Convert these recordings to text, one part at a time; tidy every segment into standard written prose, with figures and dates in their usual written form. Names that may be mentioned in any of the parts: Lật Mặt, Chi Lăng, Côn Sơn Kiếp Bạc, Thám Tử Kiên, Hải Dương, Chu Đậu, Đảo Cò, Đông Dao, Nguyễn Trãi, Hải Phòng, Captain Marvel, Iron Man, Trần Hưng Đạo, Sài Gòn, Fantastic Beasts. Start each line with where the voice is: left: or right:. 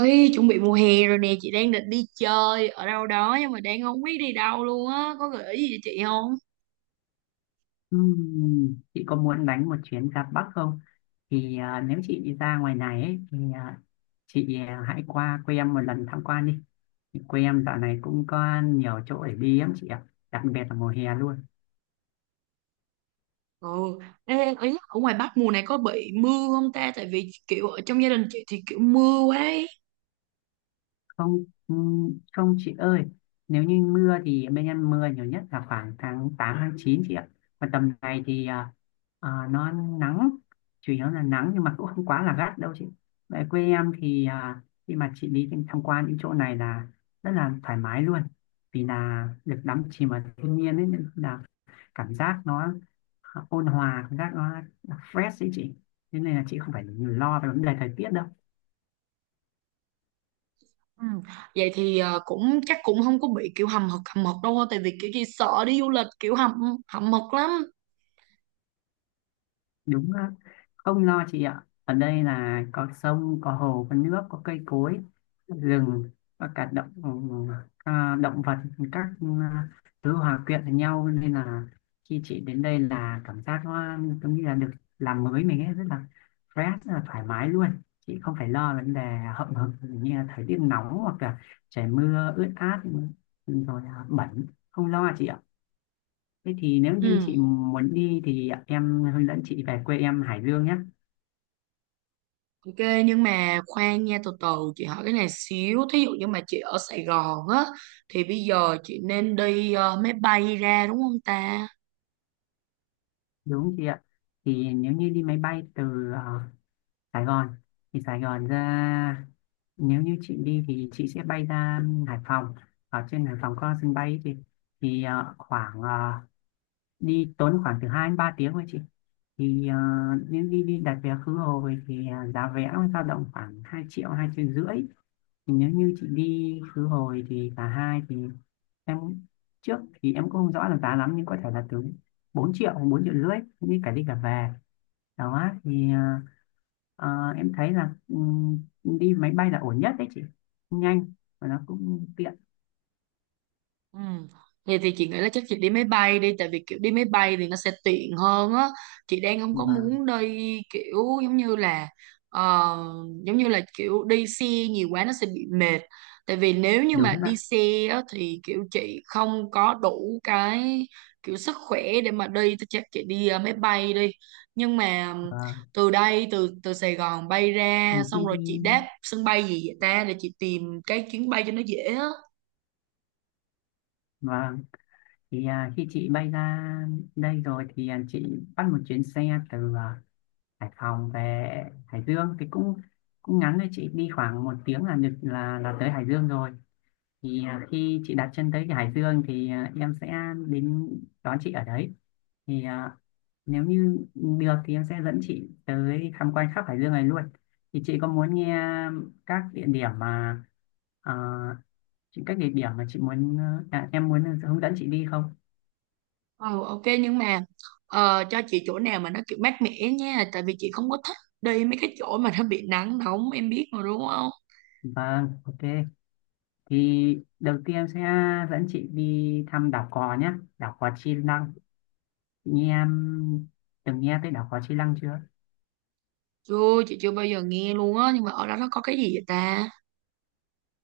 right: Ê, chuẩn bị mùa hè rồi nè, chị đang định đi chơi ở đâu đó nhưng mà đang không biết đi đâu luôn á, có gợi ý gì cho chị không?
left: Chị có muốn đánh một chuyến ra Bắc không? Thì nếu chị đi ra ngoài này ấy, thì chị hãy qua quê em một lần tham quan đi. Thì quê em dạo này cũng có nhiều chỗ để đi lắm chị ạ, đặc biệt là mùa hè luôn.
right: Ừ, ê, ý, là ở ngoài Bắc mùa này có bị mưa không ta? Tại vì kiểu ở trong gia đình chị thì kiểu mưa quá ấy.
left: Không không chị ơi, nếu như mưa thì bên em mưa nhiều nhất là khoảng tháng 8 tháng 9 chị ạ. Còn tầm này thì nó nắng, chủ yếu là nắng nhưng mà cũng không quá là gắt đâu chị. Tại quê em thì khi mà chị đi tham quan những chỗ này là rất là thoải mái luôn, vì là được đắm chìm vào thiên nhiên ấy nên là cảm giác nó ôn hòa, cảm giác nó fresh ấy chị. Thế nên là chị không phải lo về vấn đề thời tiết đâu.
right: Ừ. Vậy thì cũng chắc cũng không có bị kiểu hầm hực đâu, tại vì kiểu chị sợ đi du lịch kiểu hầm hầm hực lắm.
left: Đúng á. Không lo chị ạ, ở đây là có sông có hồ có nước có cây cối, rừng và cả động vật, các à, thứ hòa quyện với nhau nên là khi chị đến đây là cảm giác nó giống như là được làm mới mình ấy, rất là fresh, rất là thoải mái luôn. Chị không phải lo vấn đề hậm hực như là thời tiết nóng hoặc là trời mưa ướt át rồi bẩn, không lo chị ạ. Thế thì nếu như
right: Ừ.
left: chị muốn đi thì em hướng dẫn chị về quê em Hải Dương nhé.
right: Ok, nhưng mà khoan nha từ từ chị hỏi cái này xíu, thí dụ như mà chị ở Sài Gòn á thì bây giờ chị nên đi máy bay ra đúng không ta?
left: Đúng chị ạ. Thì nếu như đi máy bay từ ờ, Sài Gòn, thì Sài Gòn ra, nếu như chị đi thì chị sẽ bay ra Hải Phòng. Ở trên Hải Phòng có sân bay thì khoảng đi tốn khoảng từ 2 đến 3 tiếng thôi chị. Thì nếu đi đi đặt vé khứ hồi thì giá vé nó dao động khoảng 2 triệu, 2 triệu rưỡi, thì nếu như chị đi khứ hồi thì cả hai thì em trước thì em cũng không rõ là giá lắm nhưng có thể là từ 4 triệu hoặc 4 triệu rưỡi như cả đi cả về. Đó thì em thấy là đi máy bay là ổn nhất đấy chị, nhanh và nó cũng tiện
right: Ừ. Vậy thì chị nghĩ là chắc chị đi máy bay đi, tại vì kiểu đi máy bay thì nó sẽ tiện hơn á, chị đang không có
left: và
right: muốn đi kiểu giống như là ờ, giống như là kiểu đi xe nhiều quá nó sẽ bị mệt, tại vì nếu như mà
left: đúng
right: đi
left: ạ
right: xe á, thì kiểu chị không có đủ cái kiểu sức khỏe để mà đi thì chắc chị đi máy bay đi, nhưng mà
left: và
right: từ đây từ từ Sài Gòn bay ra
left: vì khi
right: xong rồi
left: đi
right: chị đáp sân bay gì vậy ta, để chị tìm cái chuyến bay cho nó dễ á.
left: và thì khi chị bay ra đây rồi thì chị bắt một chuyến xe từ Hải Phòng về Hải Dương thì cũng cũng ngắn thôi chị, đi khoảng một tiếng là được, là tới Hải Dương rồi. Thì khi chị đặt chân tới cái Hải Dương thì em sẽ đến đón chị ở đấy, thì nếu như được thì em sẽ dẫn chị tới tham quan khắp Hải Dương này luôn. Thì chị có muốn nghe các địa điểm mà à, chị các địa điểm mà chị muốn em muốn hướng dẫn chị đi không?
right: Ừ, ok nhưng mà cho chị chỗ nào mà nó kiểu mát mẻ nha, tại vì chị không có thích đi mấy cái chỗ mà nó bị nắng nóng, em biết mà đúng không?
left: Vâng, ok. Thì đầu tiên em sẽ dẫn chị đi thăm đảo Cò nhé, đảo Cò Chi Lăng. Chị nghe em, từng nghe tới đảo Cò Chi Lăng chưa?
right: Chưa, chị chưa bao giờ nghe luôn á, nhưng mà ở đó nó có cái gì vậy ta?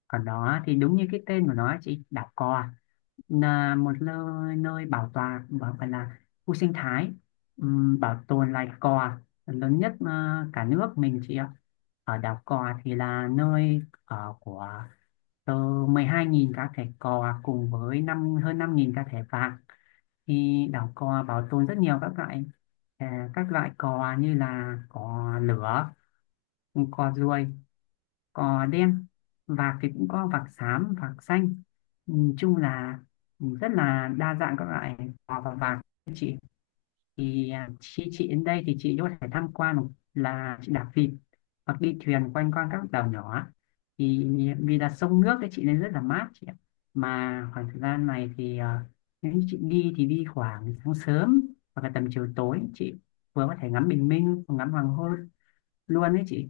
left: Còn đó thì đúng như cái tên của nó chị, đảo cò là một nơi, nơi bảo tồn, phải là khu sinh thái, bảo tồn loài cò lớn nhất cả nước mình chị ạ. Ở đảo cò thì là nơi ở của từ 12.000 cá thể cò cùng với hơn 5.000 cá thể vạc. Thì đảo cò bảo tồn rất nhiều các loại, cò như là cò lửa, cò ruồi, cò đen. Vạc thì cũng có vạc xám, vạc xanh. Nhìn chung là rất là đa dạng các loại cò và vạc. Thì khi chị đến đây thì chị có thể tham quan, một là chị đạp vịt hoặc đi thuyền quanh quanh các đảo nhỏ, thì vì là sông nước ấy chị nên rất là mát chị ạ. Mà khoảng thời gian này thì nếu như chị đi thì đi khoảng sáng sớm hoặc là tầm chiều tối chị, vừa có thể ngắm bình minh, ngắm hoàng hôn luôn đấy chị.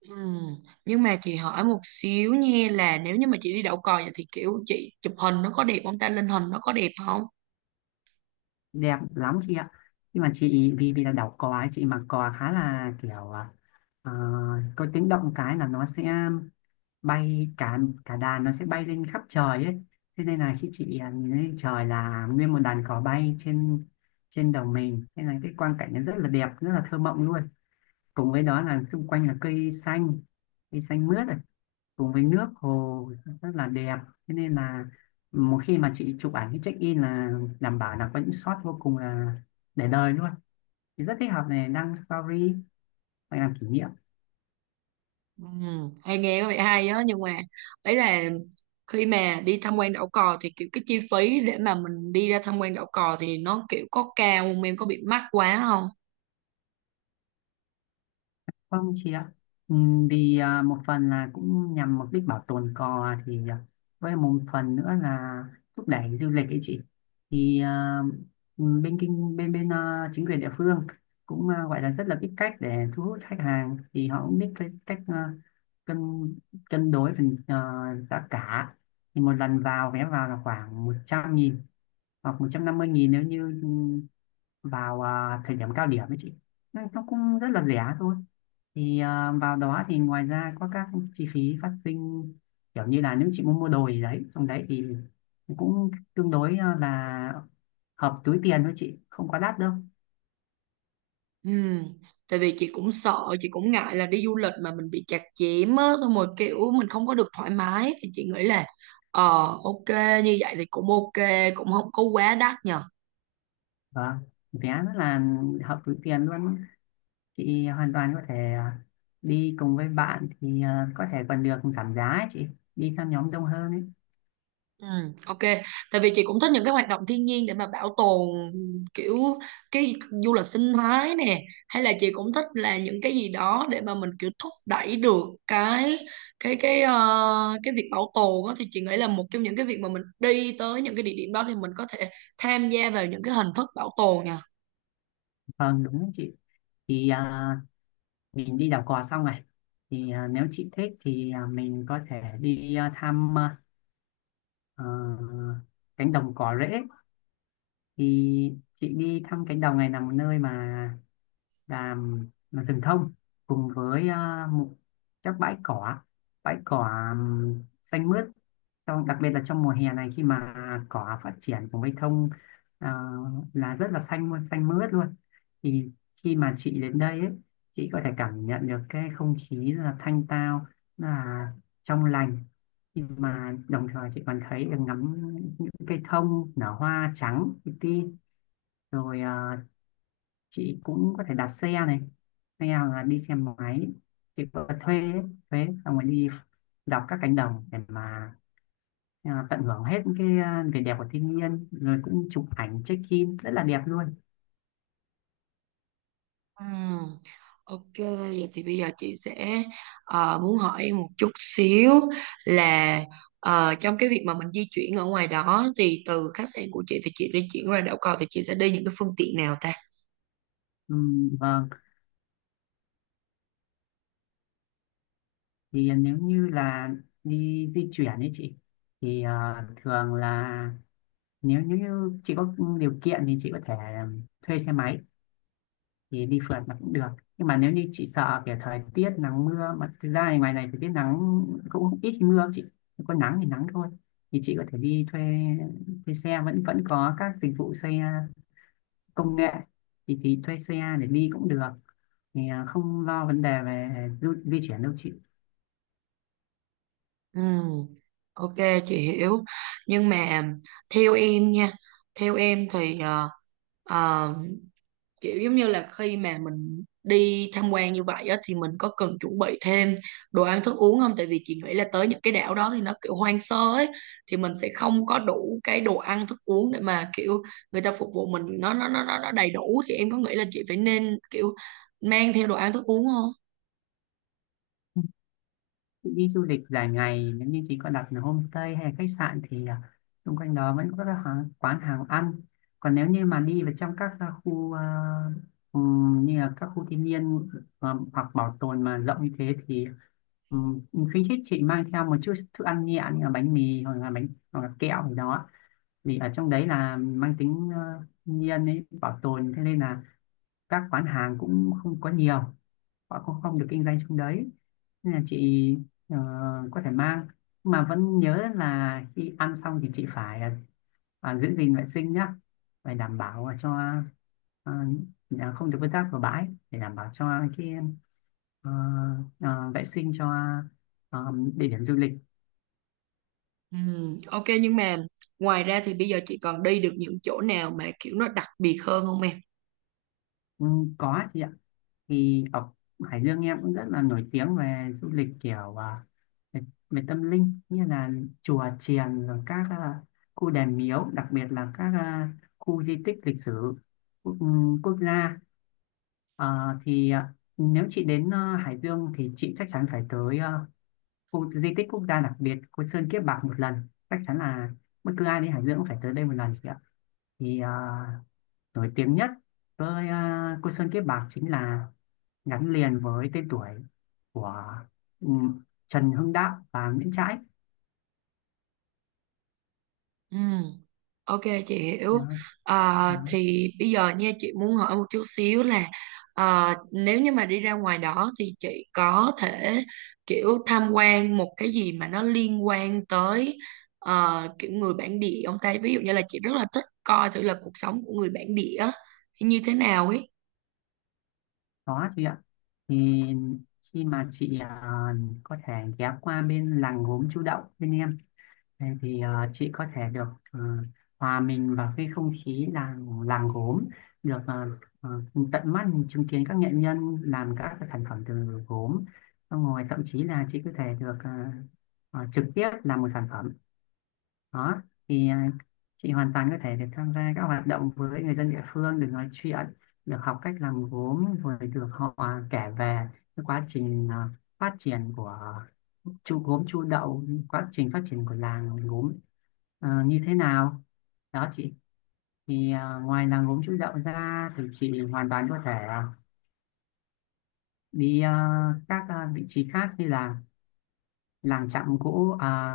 right: Ừ. Nhưng mà chị hỏi một xíu nha, là nếu như mà chị đi đậu cò vậy thì kiểu chị chụp hình nó có đẹp không ta, lên hình nó có đẹp không?
left: Đẹp lắm chị ạ, nhưng mà chị, vì vì là đảo cò ấy, chị mặc cò khá là kiểu ờ, có tiếng động cái là nó sẽ bay, cả cả đàn nó sẽ bay lên khắp trời ấy. Thế nên là khi chị nhìn lên trời là nguyên một đàn cò bay trên trên đầu mình thế này, cái quang cảnh nó rất là đẹp, rất là thơ mộng luôn. Cùng với đó là xung quanh là cây xanh, cây xanh mướt, cùng với nước hồ, rất là đẹp. Thế nên là một khi mà chị chụp ảnh cái check in là đảm bảo là có những shot vô cùng là để đời luôn, thì rất thích hợp này, đăng story hoặc làm kỷ niệm.
right: Ừ. Hay, nghe có vẻ hay á, nhưng mà ấy là khi mà đi tham quan đảo cò thì kiểu cái chi phí để mà mình đi ra tham quan đảo cò thì nó kiểu có cao không em, có bị mắc quá không?
left: Vâng chị ạ. Vì một phần là cũng nhằm mục đích bảo tồn cò, thì với một phần nữa là thúc đẩy du lịch ấy chị. Thì bên kinh bên bên à, chính quyền địa phương cũng gọi là rất là biết cách để thu hút khách hàng, thì họ cũng biết cái cách cân cân đối phần giá cả. Thì một lần vào, vé vào là khoảng 100.000 hoặc 150.000 nếu như vào thời điểm cao điểm ấy chị. Nên nó cũng rất là rẻ thôi, thì vào đó thì ngoài ra có các chi phí phát sinh kiểu như là nếu chị muốn mua đồ gì đấy trong đấy thì cũng tương đối là hợp túi tiền thôi chị, không quá đắt đâu.
right: Ừ, tại vì chị cũng sợ, chị cũng ngại là đi du lịch mà mình bị chặt chém á, xong rồi kiểu mình không có được thoải mái thì chị nghĩ là ờ ok, như vậy thì cũng ok, cũng không có quá đắt nhờ.
left: Và vé rất là hợp túi tiền luôn, chị hoàn toàn có thể đi cùng với bạn thì có thể còn được giảm giá ấy chị, đi theo nhóm đông hơn ấy.
right: Ừ, ok. Tại vì chị cũng thích những cái hoạt động thiên nhiên để mà bảo tồn, kiểu cái du lịch sinh thái nè, hay là chị cũng thích là những cái gì đó để mà mình kiểu thúc đẩy được cái việc bảo tồn đó, thì chị nghĩ là một trong những cái việc mà mình đi tới những cái địa điểm đó thì mình có thể tham gia vào những cái hình thức bảo tồn nhỉ.
left: Vâng đúng đấy chị. Thì mình đi đảo cò xong này, thì nếu chị thích thì mình có thể đi thăm ờ, cánh đồng cỏ rễ. Thì chị đi thăm cánh đồng này là một nơi mà làm là rừng thông cùng với một các bãi cỏ xanh mướt, trong đặc biệt là trong mùa hè này khi mà cỏ phát triển cùng với thông à, là rất là xanh luôn, xanh mướt luôn. Thì khi mà chị đến đây ấy, chị có thể cảm nhận được cái không khí là thanh tao, là trong lành, nhưng mà đồng thời chị còn thấy được, ngắm cây thông nở hoa trắng li ti, rồi chị cũng có thể đạp xe này hay là đi xe máy, chị có thuê ấy, thuê xong rồi đi đọc các cánh đồng để mà tận hưởng hết cái vẻ đẹp của thiên nhiên, rồi cũng chụp ảnh check in rất là đẹp luôn.
right: Ừm, Ok, vậy thì bây giờ chị sẽ muốn hỏi em một chút xíu, là trong cái việc mà mình di chuyển ở ngoài đó thì từ khách sạn của chị thì chị di chuyển ra đảo cầu thì chị sẽ đi những cái phương tiện nào ta?
left: Vâng, thì nếu như là đi di chuyển ấy chị, thì thường là nếu như chị có điều kiện thì chị có thể thuê xe máy, thì đi phượt là cũng được, nhưng mà nếu như chị sợ kiểu thời tiết nắng mưa, mà thực ra thì ngoài này thời tiết nắng cũng ít mưa chị, có nắng thì nắng thôi, thì chị có thể đi thuê thuê xe, vẫn vẫn có các dịch vụ xe công nghệ, thì thuê xe để đi cũng được. Thì không lo vấn đề về di chuyển đâu chị.
right: Ừm, Ok, chị hiểu. Nhưng mà theo em nha, theo em thì ờ, kiểu giống như là khi mà mình đi tham quan như vậy á, thì mình có cần chuẩn bị thêm đồ ăn thức uống không? Tại vì chị nghĩ là tới những cái đảo đó thì nó kiểu hoang sơ ấy, thì mình sẽ không có đủ cái đồ ăn thức uống để mà kiểu người ta phục vụ mình nó đầy đủ, thì em có nghĩ là chị phải nên kiểu mang theo đồ ăn thức uống không?
left: Đi du lịch dài ngày nếu như chị có đặt là homestay hay là khách sạn thì xung quanh đó vẫn có các hàng, quán hàng ăn. Còn nếu như mà đi vào trong các khu như là các khu thiên nhiên hoặc bảo tồn mà rộng như thế thì um, khuyến khích chị mang theo một chút thức ăn nhẹ như là bánh mì hoặc là bánh hoặc là kẹo gì đó, vì ở trong đấy là mang tính thiên nhiên ấy, bảo tồn, thế nên là các quán hàng cũng không có nhiều, họ cũng không được kinh doanh trong đấy, nên là chị Ờ, có thể mang, mà vẫn nhớ là khi ăn xong thì chị phải giữ gìn vệ sinh nhá, phải đảm bảo là cho không được vứt rác vào bãi, để đảm bảo cho cái ờ, vệ sinh cho địa điểm du lịch.
right: Ok, nhưng mà ngoài ra thì bây giờ chị còn đi được những chỗ nào mà kiểu nó đặc biệt hơn không em?
left: Ừ, có chị ạ. Thì ở Hải Dương em cũng rất là nổi tiếng về du lịch kiểu về, về tâm linh như là chùa chiền, rồi các khu đền miếu, đặc biệt là các khu di tích lịch sử quốc, ừ, quốc gia. Nếu chị đến Hải Dương thì chị chắc chắn phải tới khu di tích quốc gia đặc biệt Côn Sơn Kiếp Bạc một lần, chắc chắn là bất cứ ai đến Hải Dương cũng phải tới đây một lần chị ạ. thì à, nổi tiếng nhất với Cô Sơn Kiếp Bạc chính là gắn liền với tên tuổi của ừ, Trần Hưng Đạo và Nguyễn Trãi
right: Ừm. Ok, chị hiểu.
left: đó,
right: À,
left: đó.
right: thì bây giờ nha chị muốn hỏi một chút xíu, là à, nếu như mà đi ra ngoài đó thì chị có thể kiểu tham quan một cái gì mà nó liên quan tới kiểu người bản địa ông ta, ví dụ như là chị rất là thích coi thử là cuộc sống của người bản địa như thế nào ấy.
left: Đó chị ạ, thì khi mà chị có thể ghé qua bên làng gốm Chu Đậu bên em. Thế thì chị có thể được ờ, hòa mình vào cái không khí làng làng gốm, được ờ, tận mắt chứng kiến các nghệ nhân làm các cái sản phẩm từ gốm. Xong rồi thậm chí là chị có thể được trực tiếp làm một sản phẩm đó. thì à, chị hoàn toàn có thể được tham gia các hoạt động với người dân địa phương, được nói chuyện, được học cách làm gốm, rồi được họ kể về cái quá trình phát triển của Chu Đậu, quá trình phát triển của làng gốm như thế nào đó chị. Ngoài làng gốm Chu Đậu ra thì chị hoàn toàn có thể đi các vị trí khác như là làng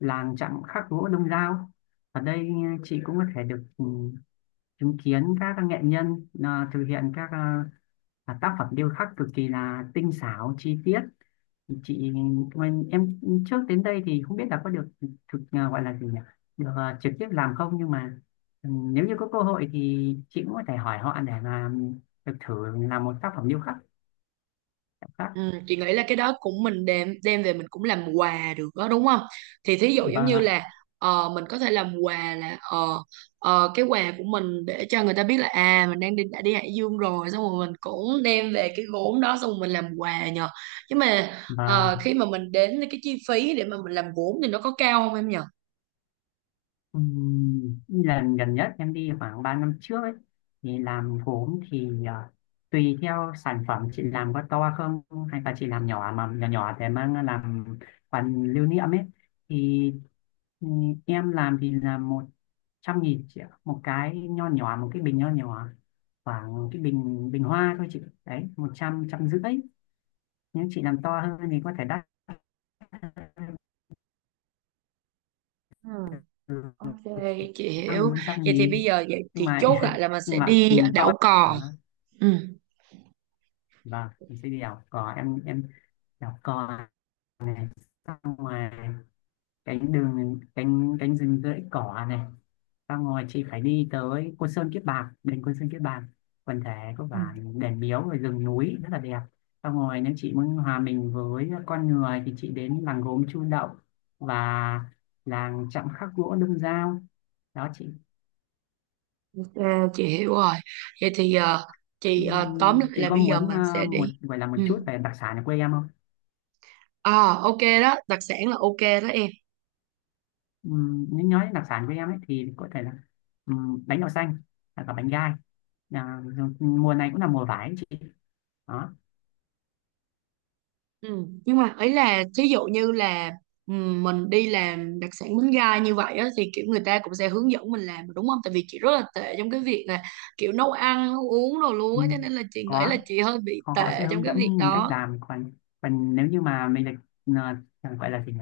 left: làng chạm khắc gỗ Đông Dao. Ở đây chị cũng có thể được chứng kiến các nghệ nhân thực hiện các tác phẩm điêu khắc cực kỳ là tinh xảo chi tiết chị. Em trước đến đây thì không biết là có được gọi là gì nhỉ, được trực tiếp làm không, nhưng mà nếu như có cơ hội thì chị cũng có thể hỏi họ để mà được thử làm một tác phẩm điêu khắc, điêu khắc.
right: Ừ, chị nghĩ là cái đó cũng mình đem đem về mình cũng làm quà được đó đúng không? Thì thí dụ giống
left: Vâng
right: như
left: ạ.
right: là mình có thể làm quà là cái quà của mình để cho người ta biết là à mình đang đi đã đi Hải Dương rồi, xong rồi mình cũng đem về cái gốm đó xong rồi mình làm quà nhờ. Nhưng mà
left: và
right: khi mà mình đến, cái chi phí để mà mình làm gốm thì nó có cao không em nhờ?
left: Lần gần nhất em đi khoảng 3 năm trước ấy, thì làm gốm thì tùy theo sản phẩm chị làm có to không, hay là chị làm nhỏ, mà nhỏ nhỏ để mang làm phần lưu niệm ấy. Thì em làm thì là 100.000 chị ạ, một cái nho nhỏ, một cái bình nho nhỏ, khoảng cái bình bình hoa thôi chị đấy, 100, 150.000. Nếu chị làm to hơn thì có thể đắt.
right: Ừ.
left: Ừ,
right: Ok, chị hiểu.
left: bốn trăm
right: Vậy thì bây
left: nghìn
right: giờ vậy
left: nhưng
right: chị
left: mà
right: chốt lại là mình
left: nhưng
right: sẽ
left: mà ừ,
right: đi
left: to
right: đảo cò.
left: đó.
right: Ừ.
left: Vâng, mình sẽ đi đảo cò. Em đảo cò này, xong ngoài cánh đường, cánh cánh rừng rẫy cỏ này, xong rồi chị phải đi tới Côn Sơn Kiếp Bạc, đền Côn Sơn Kiếp Bạc, quần thể có
right: Ừ.
left: vài đền miếu rồi rừng núi rất là đẹp. Xong rồi nếu chị muốn hòa mình với con người thì chị đến làng gốm Chu Đậu và làng chạm khắc gỗ Đông Dao đó chị.
right: À, chị hiểu rồi. Vậy thì chị tóm lại
left: Chị
right: là
left: có
right: bây giờ
left: muốn
right: mình sẽ
left: một
right: đi.
left: gọi là một
right: Ừ.
left: chút về đặc sản ở quê em không?
right: À, ok đó, đặc sản là ok đó em.
left: Nếu nói đến đặc sản quê em ấy thì có thể là bánh đậu xanh hoặc là bánh gai. À, rồi mùa này cũng là mùa vải ấy chị. Đó.
right: Ừ. Nhưng mà ấy là thí dụ như là mình đi làm đặc sản bánh gai như vậy á, thì kiểu người ta cũng sẽ hướng dẫn mình làm đúng không? Tại vì chị rất là tệ trong cái việc là kiểu nấu ăn, nấu uống đồ luôn á, cho
left: Ừm,
right: nên là chị nghĩ là
left: có,
right: chị hơi bị
left: họ họ sẽ
right: tệ trong
left: hướng
right: cái việc
left: dẫn mình cách
right: đó.
left: làm. Còn còn nếu như mà mình được gọi là gì nhỉ?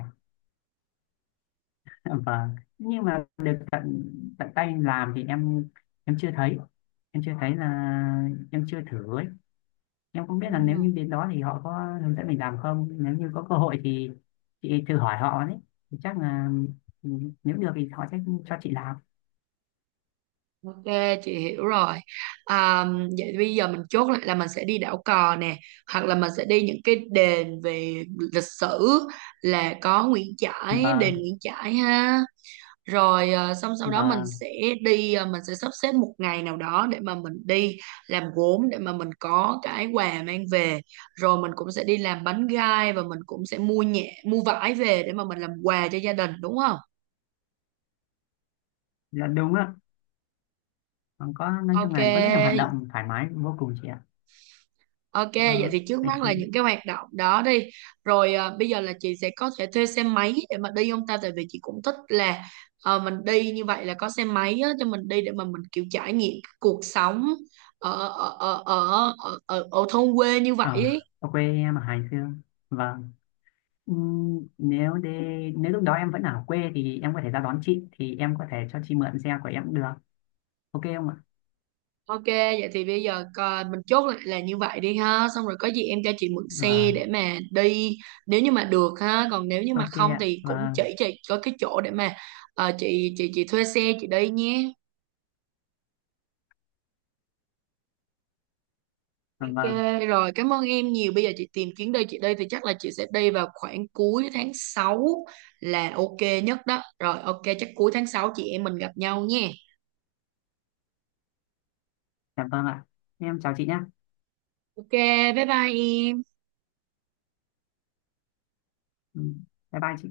left: Vâng. Nhưng mà được tận tận tay làm thì em chưa thấy. Em chưa thấy là em chưa thử ấy. Em không biết là nếu như
right: Ừ.
left: đến đó thì họ có hướng dẫn mình làm không, nếu như có cơ hội thì chị thử hỏi họ đấy, thì chắc là ừ, nếu được thì họ sẽ cho chị làm.
right: Ok, chị hiểu rồi. À, vậy bây giờ mình chốt lại là mình sẽ đi đảo cò nè, hoặc là mình sẽ đi những cái đền về lịch sử, là có Nguyễn Trãi,
left: và
right: đền Nguyễn Trãi ha, rồi à, xong sau đó mình
left: và
right: sẽ đi, à, mình sẽ sắp xếp một ngày nào đó để mà mình đi làm gốm, để mà mình có cái quà mang về, rồi mình cũng sẽ đi làm bánh gai và mình cũng sẽ mua nhẹ mua vải về để mà mình làm quà cho gia đình đúng không?
left: là đúng ạ. Còn có, nói chung
right: Ok.
left: là có rất nhiều hoạt động thoải mái vô cùng chị ạ.
right: Ok, vậy
left: ờ,
right: thì trước
left: vậy
right: mắt là
left: thì
right: những cái hoạt động đó đi. Rồi à, bây giờ là chị sẽ có thể thuê xe máy để mà đi không ta? Tại vì chị cũng thích là mình đi như vậy là có xe máy á, cho mình đi để mà mình kiểu trải nghiệm cái cuộc sống ở thôn quê như vậy
left: ờ,
right: ấy.
left: ở quê em ở Hải Dương, vâng. Ừm, nếu để, nếu lúc đó em vẫn ở quê thì em có thể ra đón chị, thì em có thể cho chị mượn xe của em cũng được, ok không ạ?
right: Ok, vậy thì bây giờ coi, mình chốt lại là như vậy đi ha. Xong rồi có gì em cho chị mượn xe để
left: Vâng.
right: mà đi nếu như mà được ha. Còn nếu như mà
left: Ok
right: không
left: ạ,
right: thì cũng chỉ
left: vâng.
right: chị có cái chỗ để mà chị thuê xe chị đi nhé. Ok,
left: Vâng.
right: rồi, cảm ơn em nhiều. Bây giờ chị tìm chuyến đi chị đi thì chắc là chị sẽ đi vào khoảng cuối tháng 6 là ok nhất đó. Rồi ok, chắc cuối tháng 6 chị em mình gặp nhau nha.
left: Dạ vâng ạ, em chào chị nhé.
right: Ok, bye bye em.
left: Ừ. Bye bye chị.